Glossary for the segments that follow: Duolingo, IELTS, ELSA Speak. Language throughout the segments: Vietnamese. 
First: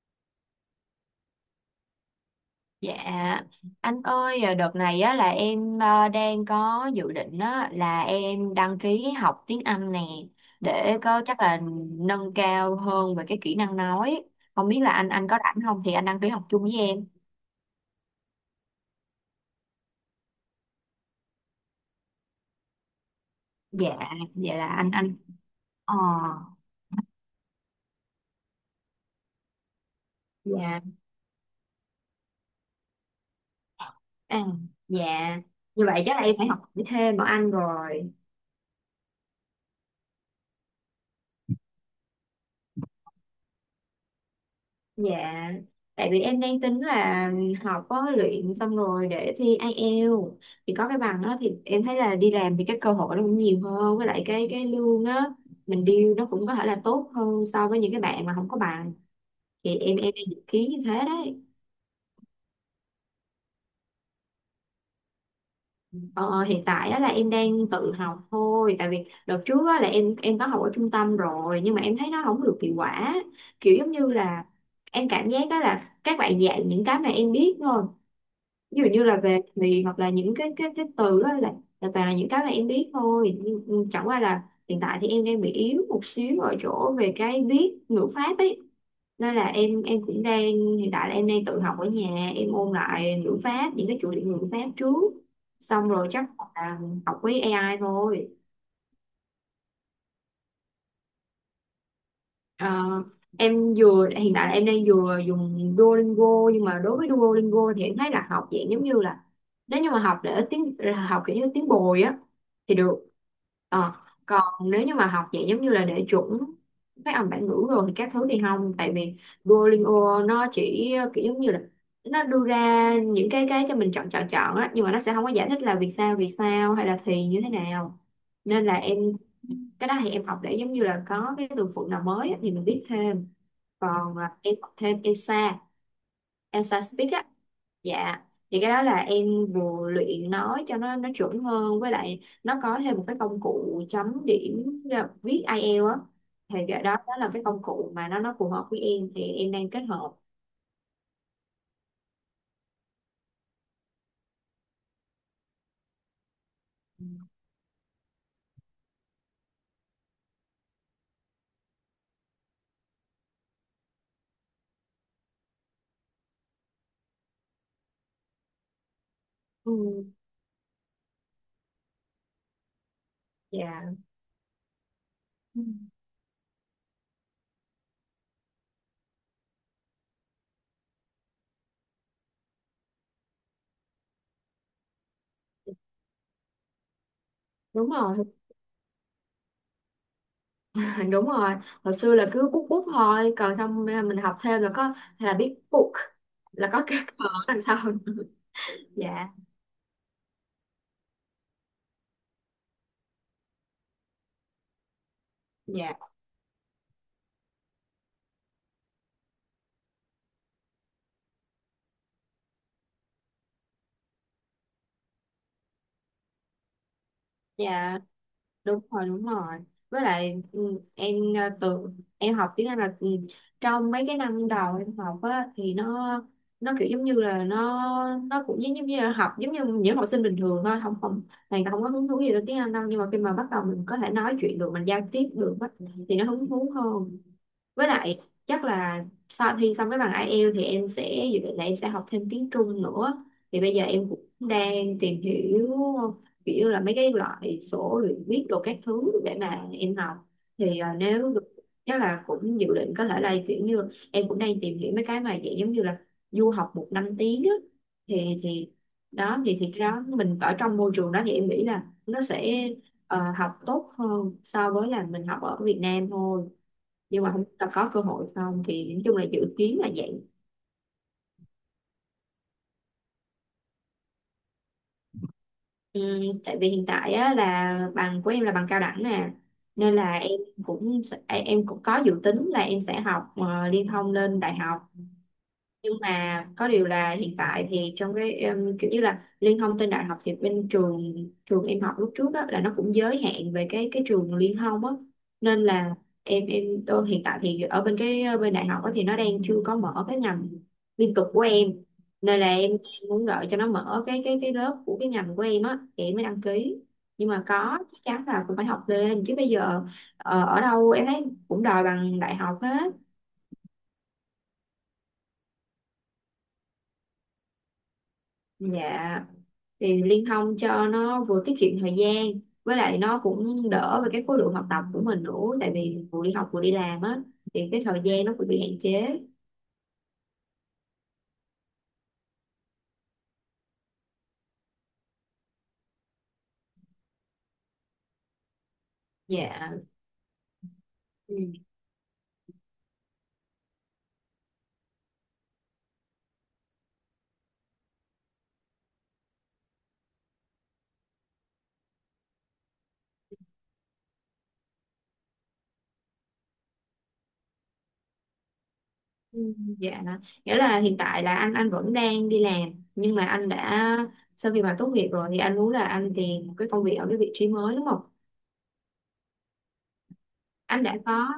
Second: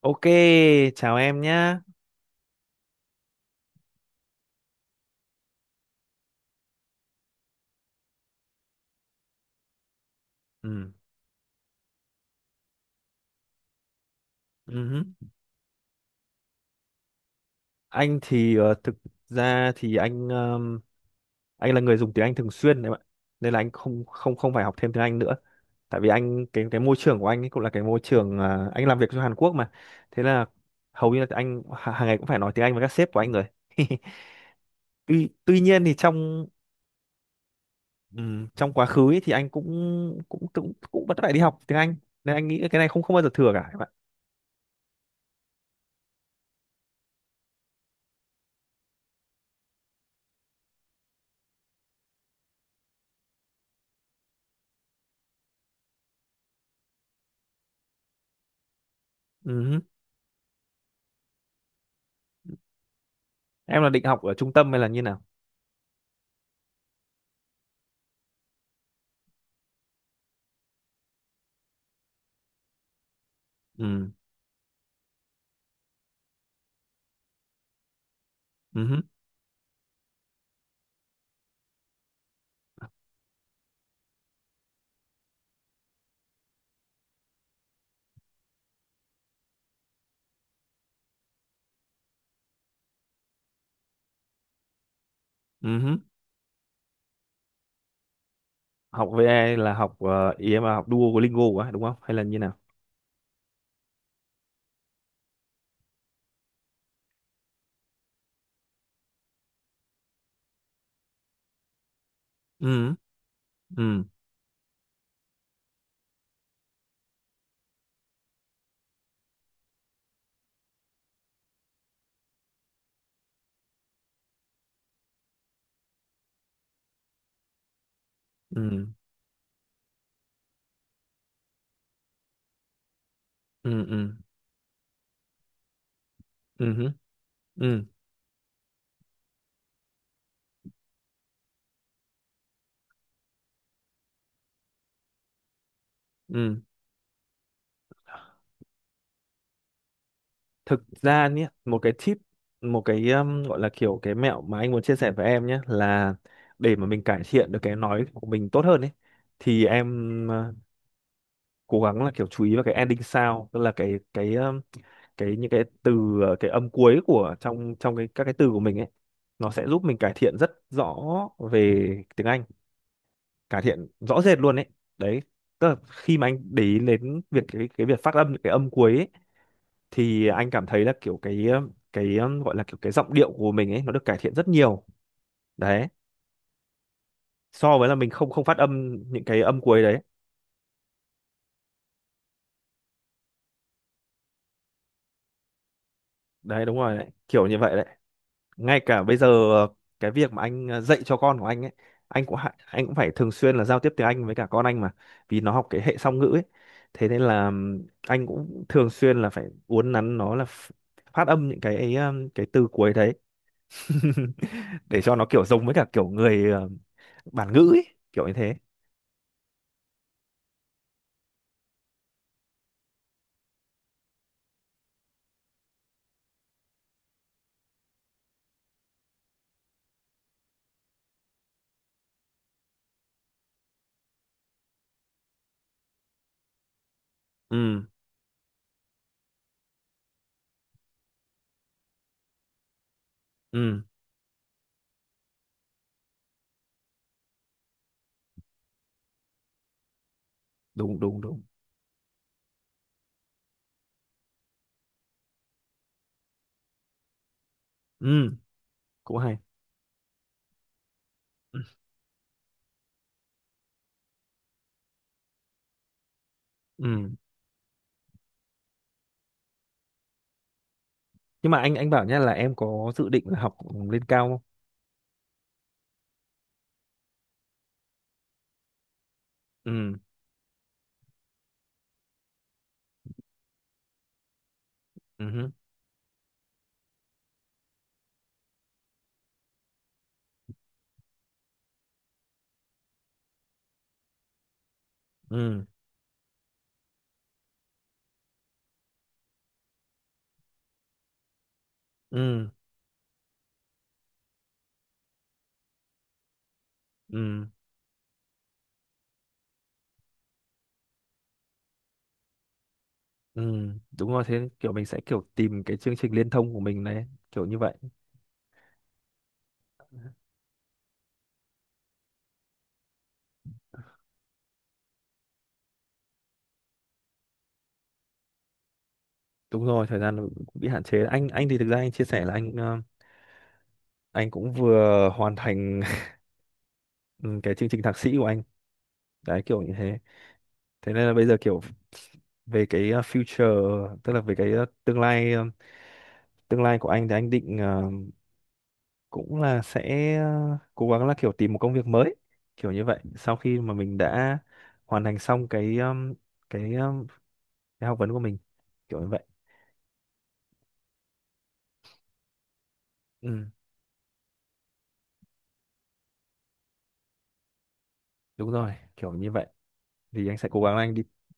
Ok, chào em nhá. Dạ, anh ơi, đợt này á, là em đang có dự định á, là em đăng ký học tiếng Anh nè Ừ. để có chắc là nâng cao hơn về cái kỹ năng nói. Không biết là Ừhứ. anh có rảnh không thì anh đăng ký học chung với em. Anh thì thực ra thì anh là người dùng tiếng Anh thường xuyên đấy bạn. Nên là anh Dạ, không không không vậy phải là học anh thêm tiếng anh. Anh nữa. Ờ, Tại vì anh cái môi trường của anh ấy cũng là cái môi trường à, anh làm việc cho Hàn Quốc mà. Thế là dạ, hầu như là anh hàng ngày cũng phải nói tiếng Anh với các sếp của anh rồi. à, Tuy dạ. tuy nhiên Như thì vậy chắc là em trong phải học thêm bọn anh rồi. Trong quá khứ ấy thì anh cũng cũng cũng cũng vẫn phải đi học tiếng Anh. Nên anh nghĩ cái này không không bao giờ thừa cả các Dạ, tại vì em đang tính là học có luyện xong rồi để thi IELTS thì có cái bằng đó thì em thấy là đi làm thì cái cơ hội nó cũng nhiều hơn, với lại cái lương á mình deal nó cũng có thể là tốt hơn so với những cái bạn mà không có bằng, thì bạn. em đang dự kiến như thế đấy. Em là định học ở trung tâm hay là như nào? Ờ, Hiện tại á, là em đang tự học thôi, tại vì đợt trước á, là em có học ở trung tâm rồi nhưng mà em thấy nó không được hiệu quả, kiểu giống như Ừ, là em cảm giác đó là các bạn dạy những cái mà em biết thôi, ví ừ dụ hứ. như là về thì hoặc là những cái từ đó là toàn là những cái mà em biết thôi. Nhưng- chẳng qua là hiện tại thì em đang bị yếu một xíu ở chỗ về cái viết ngữ pháp ấy, nên là em cũng đang, hiện tại là em đang tự học ở nhà, em ôn lại ngữ pháp những cái chủ đề ngữ pháp trước, Ừ xong hứ. rồi chắc là học với AI thôi. Học VA là học ý em là học Duolingo quá, đúng không? Hay là như nào? Ờ, em vừa, hiện tại là em đang vừa dùng Duolingo, nhưng mà đối với Duolingo thì em thấy là học dạng giống như là, nếu như mà học để tiếng là học kiểu như tiếng bồi á thì Ừ, được. Ờ, ừ, Còn nếu như mà học dạng giống như là để chuẩn phát âm bản ngữ rồi thì các thứ thì không, tại vì Duolingo nó chỉ kiểu giống như là nó đưa ra những cái cho mình chọn chọn chọn á, nhưng mà nó sẽ không có giải thích là vì sao, hay là thì như thế nào, nên là ừ, em, cái đó thì em học để giống như là có cái từ vựng nào mới á, thì mình biết thêm. ừ, ừ, Còn em học thêm ELSA, ừ ELSA hứ, Speak á, ừ, dạ, thì cái đó là em vừa luyện nói cho nó chuẩn hơn, với lại nó có thêm một cái công cụ chấm điểm viết IELTS á, thì ừ. cái đó đó là cái công cụ mà nó phù hợp với em, thì em đang kết hợp. Thực ra nhé, một cái tip, một cái gọi là kiểu cái mẹo mà anh muốn chia sẻ với em nhé là để mà mình cải thiện được cái nói của mình tốt hơn ấy, thì em cố gắng là kiểu chú ý vào cái ending sound, tức là cái cái những cái từ cái âm cuối của trong trong cái các cái từ của mình ấy, nó sẽ Ừ, giúp mình cải thiện rất rõ về tiếng Anh, cải thiện dạ. rõ rệt luôn ấy đấy. Ừ. Tức là khi mà anh để ý đến việc cái việc phát âm cái âm cuối ấy, thì anh cảm thấy là kiểu cái gọi là kiểu cái giọng điệu của mình ấy nó được cải thiện rất nhiều đấy, so với Đúng là mình không rồi. không phát âm những cái âm cuối đấy. Đúng rồi, hồi xưa là cứ bút bút thôi, còn xong mình học thêm là có hay là biết book Đấy, là đúng có rồi cái đấy, cờ kiểu như đằng vậy sau. đấy. Ngay cả bây giờ Dạ. ờ, cái việc mà anh dạy cho con của anh ấy, anh cũng phải thường xuyên là giao tiếp tiếng Anh với cả con anh mà, vì nó học cái Dạ. hệ song ngữ ấy. Thế nên là anh cũng thường xuyên là phải uốn nắn nó là phát âm những cái ấy, cái từ cuối đấy. Để cho nó kiểu giống với cả kiểu người bản ngữ ấy, Dạ, kiểu như thế. đúng rồi, đúng rồi, với lại ừ, em ờ, tự em học tiếng Anh là trong mấy cái năm đầu em học á thì nó kiểu giống như là nó cũng giống giống như là học giống như những học sinh bình thường thôi, không không này, không có hứng thú gì tới tiếng Anh đâu, nhưng mà khi mà bắt đầu mình có thể nói chuyện được, mình giao tiếp được á, thì nó hứng thú hơn. Ừ, Với lại chắc là sau khi xong cái bằng IELTS thì em sẽ dự định là em sẽ học thêm tiếng Trung nữa, thì bây ừ, giờ em cũng đang tìm hiểu kiểu như là mấy cái loại sổ luyện viết đồ các thứ để mà em học, thì đúng, đúng, nếu đúng, được chắc là cũng dự định có thể là kiểu như, em cũng đang tìm hiểu mấy cái mà dạng giống như là du học một năm tiếng á ừ, thì cũng hay, đó thì cái đó mình ở trong môi trường đó thì em ừ, nghĩ là nó sẽ học tốt hơn so với là mình học ở Việt Nam thôi, ừ. nhưng mà không biết là có cơ hội không, thì nói chung là dự kiến là vậy. Nhưng mà anh bảo nhá là em có dự định là học lên cao không? Ừ, tại vì hiện tại á, là bằng của em là bằng cao đẳng nè, nên Ừ, là em cũng sẽ- em cũng có dự tính là em sẽ học liên thông lên đại học, ừ, nhưng mà có điều là hiện tại thì trong cái em, kiểu như là liên thông trên đại học thì bên trường, em học lúc trước á, là nó cũng giới hạn về cái trường liên thông á, nên ừ, là em tôi hiện tại thì ở bên cái bên đại học á, thì nó đang chưa có mở cái ngành liên tục của em, nên là ừ, em muốn đợi cho nó mở cái cái lớp của cái ngành của em á thì em mới đăng ký, nhưng mà ừ. có chắc chắn là cũng phải học lên chứ bây giờ ở đâu em thấy cũng đòi bằng đại học hết. Ừ, đúng rồi, thế kiểu mình sẽ kiểu tìm cái chương trình liên thông của mình này, kiểu như vậy. Dạ, thì liên thông cho nó vừa tiết kiệm thời gian, với lại nó cũng đỡ về cái khối lượng học tập của mình nữa, tại vì vừa đi học vừa đi làm á thì cái thời gian nó cũng bị hạn chế. Đúng rồi, thời gian nó cũng bị hạn chế. Anh thì thực ra anh chia sẻ là anh cũng vừa hoàn thành ừ, cái chương trình thạc sĩ của anh đấy, Dạ. kiểu như thế. Thế nên là bây Ừ. giờ kiểu về future, tức là về tương lai, tương lai của anh thì anh định cũng là sẽ cố gắng là kiểu tìm một công việc mới, kiểu như vậy, sau khi mà mình đã hoàn thành xong cái ờm, cái học vấn của mình, kiểu như vậy. Ừ, dạ, nghĩa là hiện tại là anh vẫn đang đi làm, nhưng mà Ừ, anh đã, sau khi mà tốt nghiệp rồi thì anh muốn là anh tìm một cái công việc ở cái vị trí mới, đúng không? đúng rồi, kiểu như vậy. Thì anh sẽ cố gắng Anh anh đã đi. có,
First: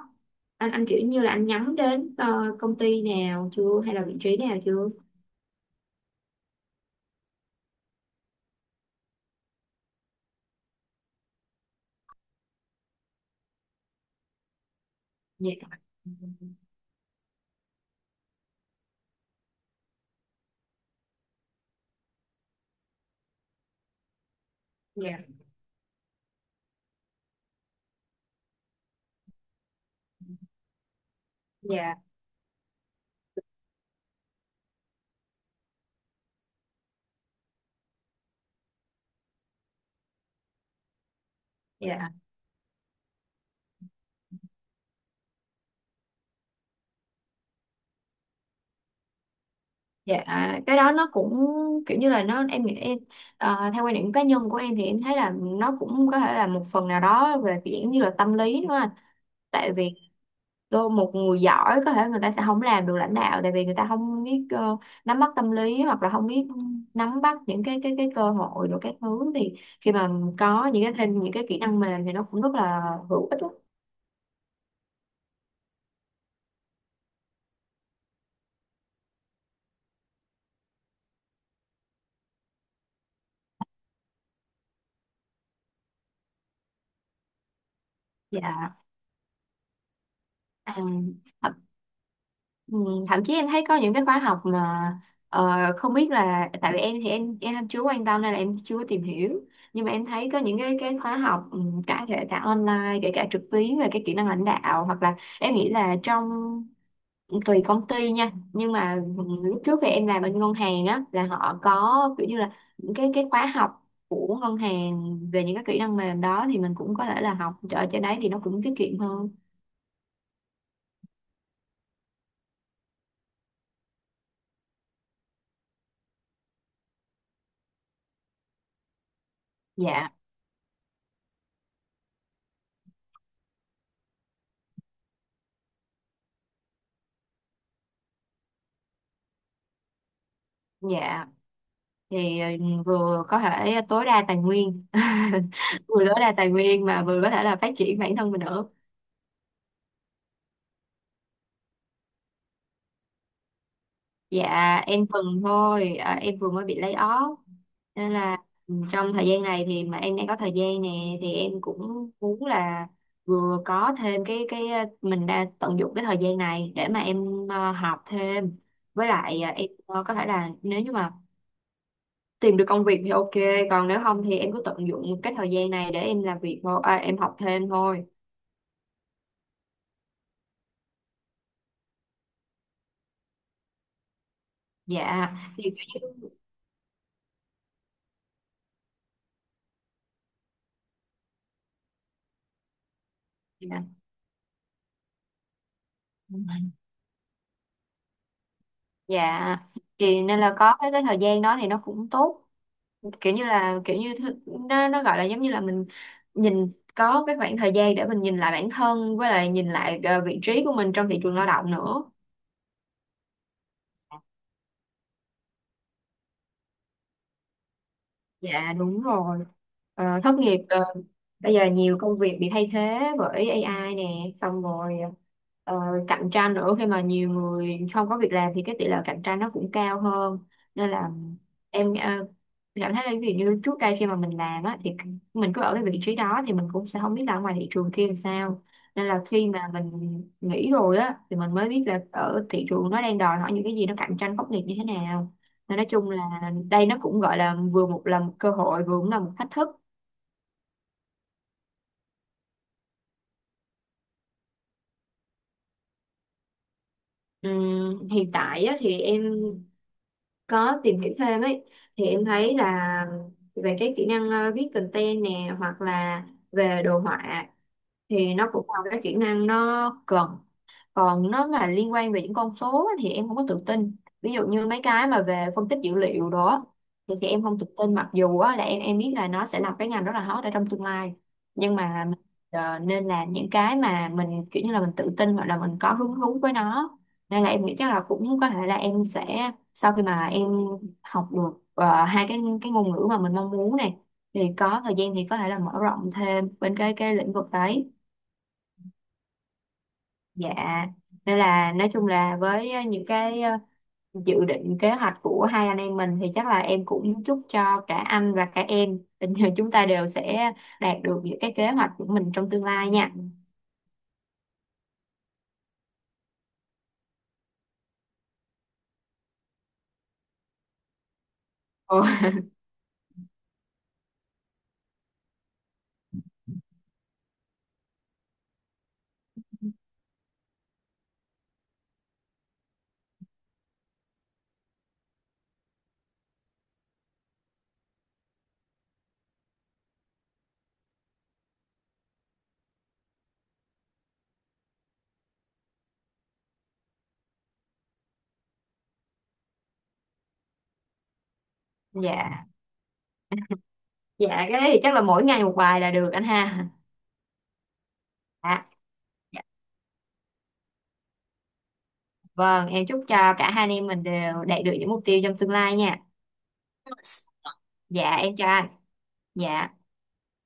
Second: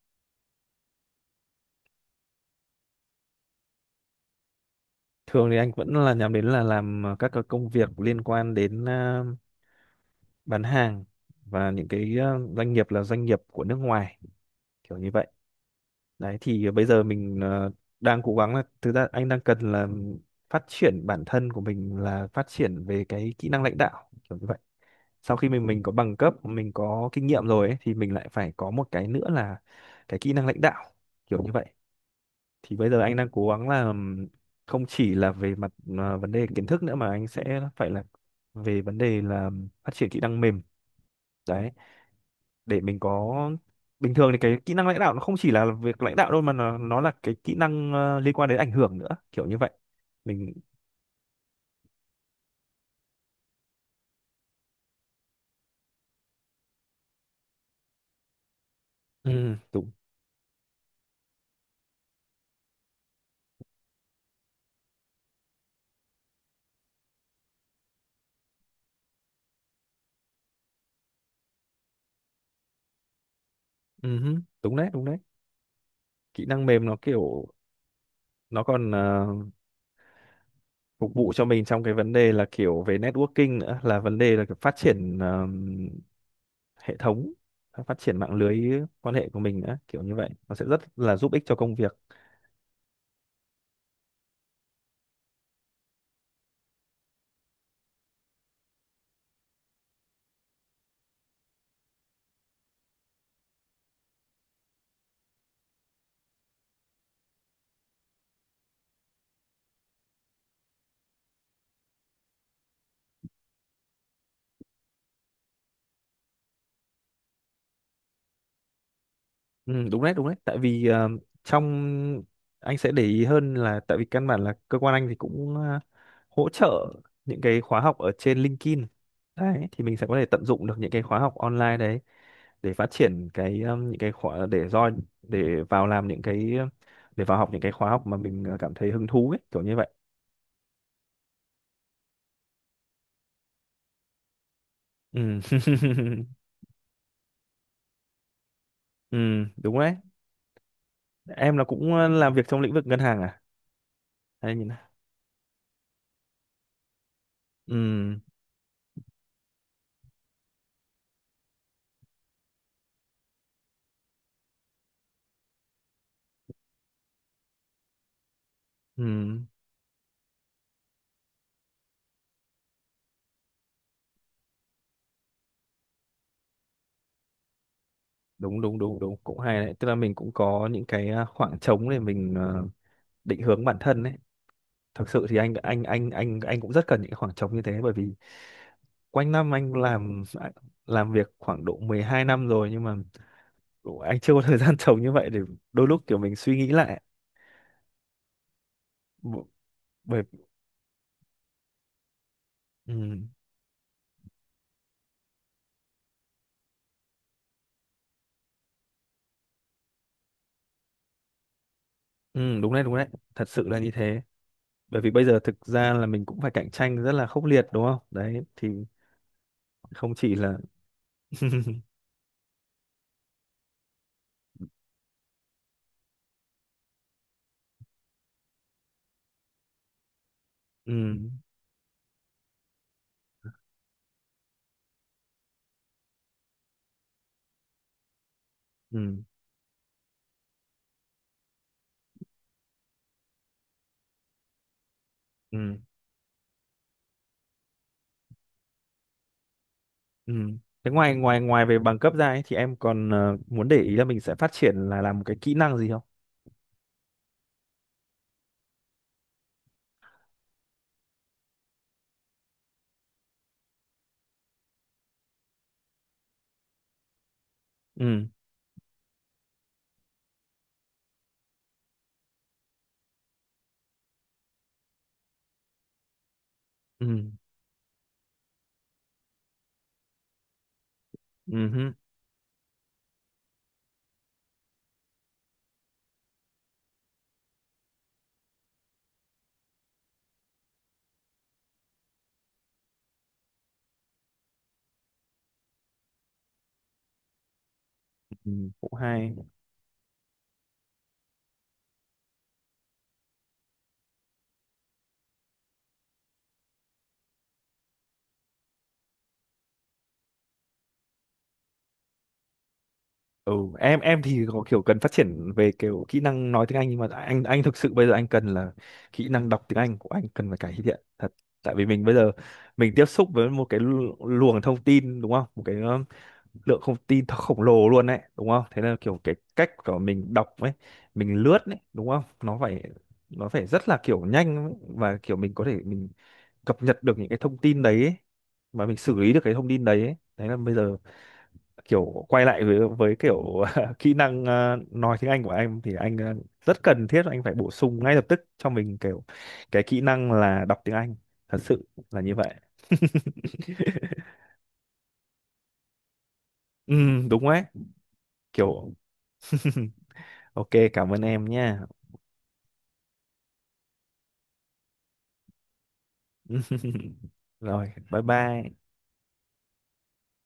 anh kiểu như là anh nhắm đến công ty nào chưa hay là vị trí nào chưa? Thường thì anh vẫn là nhắm đến là làm các cái công việc liên quan đến bán hàng và những cái doanh nghiệp là doanh nghiệp của nước ngoài, kiểu như vậy. Dạ. Ừ. Đấy, thì bây giờ mình đang cố gắng là thực ra anh đang cần là phát triển bản thân của mình là phát triển về cái kỹ năng lãnh đạo, kiểu như vậy. Dạ. Sau khi mình có bằng cấp, mình có kinh nghiệm rồi ấy, thì mình lại phải có một cái nữa là cái kỹ năng lãnh đạo, kiểu như vậy. Dạ. Thì bây giờ anh đang cố gắng là không chỉ là về mặt à, vấn đề kiến thức nữa mà anh sẽ phải là về vấn đề là phát triển kỹ năng mềm đấy, Dạ. để mình có. Bình thường thì cái kỹ năng lãnh đạo nó không chỉ là việc lãnh đạo đâu, mà nó là cái kỹ năng liên quan đến ảnh hưởng nữa, kiểu như vậy Dạ, mình. cái đó nó cũng kiểu như là nó, em nghĩ em theo quan điểm cá nhân của em thì em thấy là nó cũng có thể là một phần nào đó về kiểu như là tâm lý, đúng không anh? Ừ, Tại đúng. vì đôi một người giỏi có thể người ta sẽ không làm được lãnh đạo, tại vì người ta không biết nắm bắt tâm lý hoặc là không biết nắm bắt những cái cơ hội rồi các thứ, thì khi mà có những cái thêm những cái kỹ năng mềm thì nó cũng rất là hữu ích đó. Ừ hứ. Đúng đấy, đúng đấy. Kỹ năng mềm nó kiểu, nó còn phục vụ cho mình trong cái vấn đề là kiểu về networking nữa, là vấn đề là kiểu phát triển hệ thống, phát triển mạng lưới Dạ. quan hệ của mình nữa, kiểu như vậy, nó sẽ rất là giúp ích cho À. công việc. Ừ, thậm chí em thấy có những cái khóa học mà ờ, không biết là, tại vì em thì em chưa quan tâm nên là em chưa tìm hiểu, nhưng mà em thấy có những cái khóa học ừ, cả kể cả online kể cả trực tuyến về cái kỹ năng lãnh đạo, hoặc là em nghĩ là trong ừ, tùy công ty nha, nhưng mà lúc trước thì em làm bên ngân hàng á là họ có kiểu như là những cái khóa học của ngân hàng về những cái kỹ năng mềm đó, thì mình cũng có thể là học ở trên đấy thì nó cũng tiết kiệm hơn. Ừ, đúng đấy, đúng đấy, tại vì trong anh sẽ để ý hơn là tại vì căn bản là cơ quan anh thì cũng hỗ trợ những cái khóa học ở trên LinkedIn đấy, thì mình sẽ Dạ. có thể tận dụng được những cái khóa học online đấy để phát triển cái những cái khóa để do để vào làm những cái để vào học những cái khóa học mà mình cảm thấy hứng thú ấy, kiểu như vậy. Dạ, thì vừa có thể tối đa tài nguyên, Ừ. vừa tối đa tài nguyên mà vừa có thể là phát triển bản thân mình nữa. Ừ, đúng đấy. Em là cũng làm việc trong lĩnh vực ngân hàng à? Hay nhìn Dạ, nào. em từng thôi, em vừa mới bị lay off. Ừ. Nên là trong thời gian này thì mà em đang có thời gian nè, thì em cũng muốn là vừa có thêm cái mình đã tận dụng cái thời gian này để mà em học thêm, Ừ, với lại em có thể là nếu như mà tìm được công việc thì ok, còn nếu không thì em cứ tận dụng cái thời gian này để em làm việc thôi, em học thêm thôi. đúng, đúng, đúng, đúng, cũng hay đấy, tức là mình cũng có những cái khoảng trống để mình định hướng bản thân đấy. Thực sự Dạ, thì anh thì, anh anh anh anh cũng rất cần những cái khoảng trống như thế, bởi vì quanh năm anh làm việc khoảng độ 12 năm rồi, nhưng mà dạ. anh chưa có thời gian trống như vậy để đôi lúc kiểu mình suy nghĩ lại. B- Dạ. Thì Bởi, nên là có cái thời gian đó thì nó cũng tốt, ừ, kiểu như là kiểu như thứ- nó gọi là giống như là mình nhìn, có cái khoảng thời gian để mình nhìn lại bản thân, với lại nhìn lại vị trí của mình trong thị trường lao động nữa. ừ, đúng đấy, đúng đấy, thật sự là như thế. Bởi vì bây giờ thực ra là mình cũng phải cạnh tranh rất là khốc liệt, đúng không đấy? Thì Dạ, đúng rồi. không chỉ Thất nghiệp, là bây giờ nhiều công việc bị thay thế bởi AI nè, xong rồi ờ, cạnh tranh nữa, khi mà nhiều người không có việc làm thì cái tỷ lệ cạnh tranh nó cũng cao hơn. Nên ừ, là em cảm thấy là, ví dụ như trước đây khi mà mình làm á thì mình cứ ở cái vị trí đó thì mình cũng sẽ không biết là ở ngoài thị trường kia làm sao. Nên là ừ, khi mà mình nghỉ rồi á thì mình mới biết là ở thị trường nó đang đòi hỏi những cái gì, nó cạnh tranh khốc liệt như thế nào. ừ, Nên nói chung là đây nó cũng gọi là vừa một là một cơ hội vừa cũng là một thách thức. ừ. Thế ngoài ngoài ngoài về bằng cấp ra ấy, thì em còn muốn để ý là mình sẽ phát triển là làm một cái kỹ năng gì không? Hiện tại á, thì em có tìm hiểu thêm ấy, thì em thấy là về cái kỹ năng viết content nè hoặc là về đồ họa Ừ, thì nó cũng là cái kỹ năng nó cần, còn nó mà liên quan về những con số á, thì em không có tự tin, ví dụ như mấy cái mà về phân tích dữ liệu đó, thì ừ, em không tự tin, mặc dù á, là em biết là nó sẽ là cái ngành rất là hot ở trong tương lai, ừ nhưng hứ, mà mình, nên làm những cái mà mình kiểu như là mình tự tin hoặc là mình có hứng thú với nó, nên là em nghĩ chắc là cũng có thể là em sẽ, sau khi mà em học được hai cái ngôn ngữ mà mình mong muốn này, thì có thời gian thì có thể là mở rộng thêm bên cái lĩnh vực đấy. ừ, cũng hay. Dạ, nên là nói chung là với những cái dự định kế hoạch của hai anh em mình, thì chắc là em cũng chúc cho cả anh và cả em tình chúng ta đều sẽ đạt được những cái kế hoạch của mình trong tương lai nha. Ừ, em thì có kiểu cần phát triển về kiểu kỹ năng nói tiếng Anh, nhưng mà anh thực sự bây giờ anh cần là kỹ năng đọc tiếng Anh của anh cần phải cải thiện thật. Tại vì Ồ, mình bây giờ mình tiếp xúc với một cái luồng thông tin, đúng không? Một cái lượng thông tin nó khổng lồ luôn đấy, đúng không? Thế là kiểu cái cách của mình đọc ấy, mình lướt ấy, đúng không, nó phải rất là kiểu nhanh ấy. Và kiểu mình có thể mình cập nhật được những cái thông tin đấy ấy, và mình xử lý được cái thông tin đấy ấy. Đấy là bây giờ kiểu quay lại với kiểu kỹ năng nói tiếng Anh của anh thì anh rất cần thiết anh phải bổ sung ngay lập tức cho mình kiểu cái kỹ năng là đọc tiếng Anh, thật sự là như dạ. vậy. Dạ, cái đấy thì chắc là mỗi ngày một bài là được anh ha. Ừ, đúng đấy, Dạ. kiểu. Dạ. Ok, cảm ơn em nha. Vâng, em chúc cho cả hai anh em mình đều đạt được những mục tiêu trong tương lai nha. Rồi, Dạ, bye em chào anh. bye. Dạ.